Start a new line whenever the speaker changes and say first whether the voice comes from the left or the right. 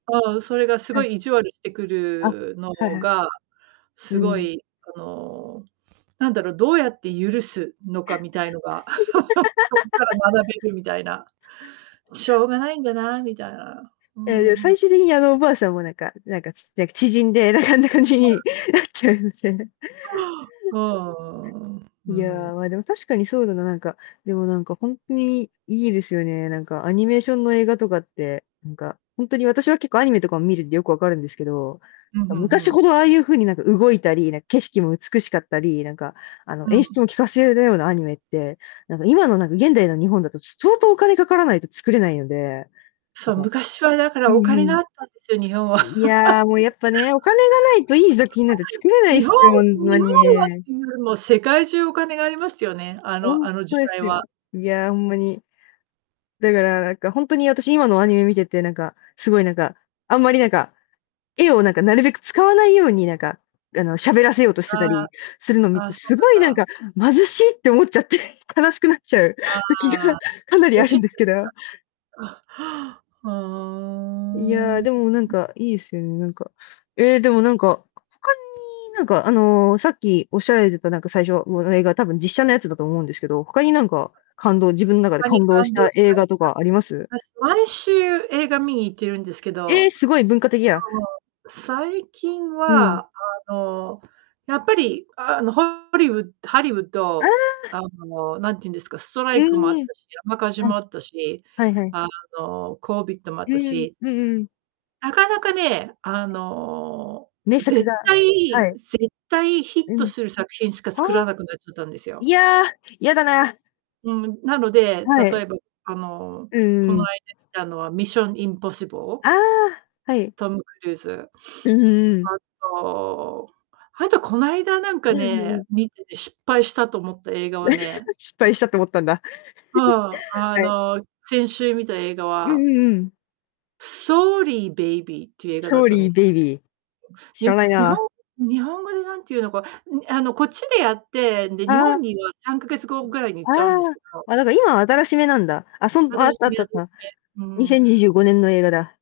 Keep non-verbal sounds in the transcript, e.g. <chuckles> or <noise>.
right: ああ、それがす
left: は
right: ご
left: い。
right: い意地悪してく
left: あ、
right: るの
left: はいはい。
right: が、
left: う
right: す
left: ー
right: ご
left: ん。
right: い、あの、なんだろう、どうやって許すのか？みたいのが <laughs> そこから
left: <laughs>
right: 学べるみたいな。しょうがないんだな、みたいな。うーん、
left: ええ、
right: ううん。
left: 最終的に、あのおばあさんもなんかなんか、ちっちゃ縮んで、なんかあんな感じ
right: ほら。
left: になっちゃうみたいな
right: は、ああ、うー
left: いや、
right: ん。
left: ま、でも、確かにそうだな、なんか、でも、なんか、ほんとにいいですよね、なんか、アニメーションの映画とかって、なんか、ほんとに、私は結構アニメとかを見るんで、よくわかるんですけど、
right: ふん
left: ま、
right: ふんふ
left: 昔
right: ん。
left: ほど、ああいう風に、なんか、動いたり、なんか景色も美しかったり、なんか、あの、
right: う
left: 演出
right: ん。
left: もきかせるようなアニメって、なんか、今の、なんか、現代の日本だと、ちょ、相当お金かからないと作れないので、な
right: そ
left: ん
right: う、
left: か
right: 昔は、だか
left: う
right: ら、お
left: んう
right: 金
left: ん。
right: があったんですよ、日本は。
left: いや、も、やっぱね、お金がないと、いい作品なんか作
right: <laughs>
left: れ
right: <unintelligible>
left: ない
right: 日本
left: すよ、ほん
right: 日
left: ま
right: 本はっ
left: に。
right: ていうよりも、世界中お金がありますよね、あの
left: ほんっ
right: あの時
left: とで
right: 代
left: す
right: は。
left: よ。いや、ほんまに。だから、なんか、ほんとに、私、今のアニメ見てて、なんか、すごいなんか、あんまりなんか、絵を、なんかなるべく使わないように、なんか、あの、喋らせようとして
right: あ
left: たりするの
right: あ、
left: 見
right: あ
left: る
right: あ、
left: と、
right: そう
left: すごいなん
right: なんだ。
left: か「貧し！」って思っちゃって、悲しくなっちゃう
right: あ
left: 時が
right: あ。
left: かなり
right: ブ
left: あ
right: チ
left: る
right: っ
left: ん
right: て
left: で
right: き
left: すけど。
right: た。あ、はあ。
left: いや、
right: は
left: で
right: あ。
left: もなんか、いいすよね、なんか。え、でも、なんか、他になんか、あの、さっきおっしゃられてた、なんか、最初もの、映画、多分実写のやつだと思うんですけど、他になんか、感動自分、中で
right: 他に
left: 感動し
right: 感動
left: た
right: し
left: 映画とかあります？
right: た、さ私、毎週、映画見に行ってるんですけ
left: え！
right: ど、
left: すごい文化的や。
right: そう、最近
left: うん。
right: は、あの、やっぱり、あの、ホホリウハリウッ
left: あ
right: ド、
left: あ！
right: あの、なんてゆんですか、スト
left: う
right: ライクもあった
left: ーん。
right: し、山火事
left: うん。
right: もあったし、
left: はいはい。
right: あの、コービットもあっ
left: う
right: た
left: ーん。
right: し
left: うんうんうん。
right: なかなかね、あの、
left: 名作
right: 絶
left: がは
right: 対
left: い。
right: 絶対ヒッ
left: う
right: ト
left: ん。
right: する作品しか
left: はあ。
right: 作らなくなっちゃたんです
left: い
right: よ。
left: や、やだな。
right: うん。うん、なので、
left: は
right: 例
left: い。
right: えば、あの、
left: うんう
right: こ
left: ん
right: の
left: うん。
right: 間見たのは Mission Impossible。
left: ああ、はい。
right: トム・クルーズ。
left: うん
right: <sniffs>
left: うんうん。
right: あとあと、こないだなんか
left: うん！ふん、う
right: ね、
left: ん。
right: 見てて失敗したと思った映画はね
left: <chuckles> 失敗したと思ったんだ。
right: うん。
left: <chuckles>
right: あ
left: はい。
right: の、先週見た映画
left: うんう
right: は
left: んうんうん。
right: Sorry, Baby っていう映画だ
left: ソ
right: っ
left: ー
right: たんで
left: リー、
right: す。
left: ベイビー。
right: い
left: 知
right: や、
left: らない
right: 日本
left: な。
right: 日本語でなんてゆうのか、んにあの、こっちでやって、で、日
left: ああ。う
right: 本には3ヶ月後ぐらいに行っちゃうんで
left: ん、
right: す
left: ああ。
right: けど
left: あ、だから、今、新し目なんだ。あ、そんあ、あったあったあった。
right: <unintelligible> うー
left: に
right: ん。
left: せんにじゅうごねんの映画だ。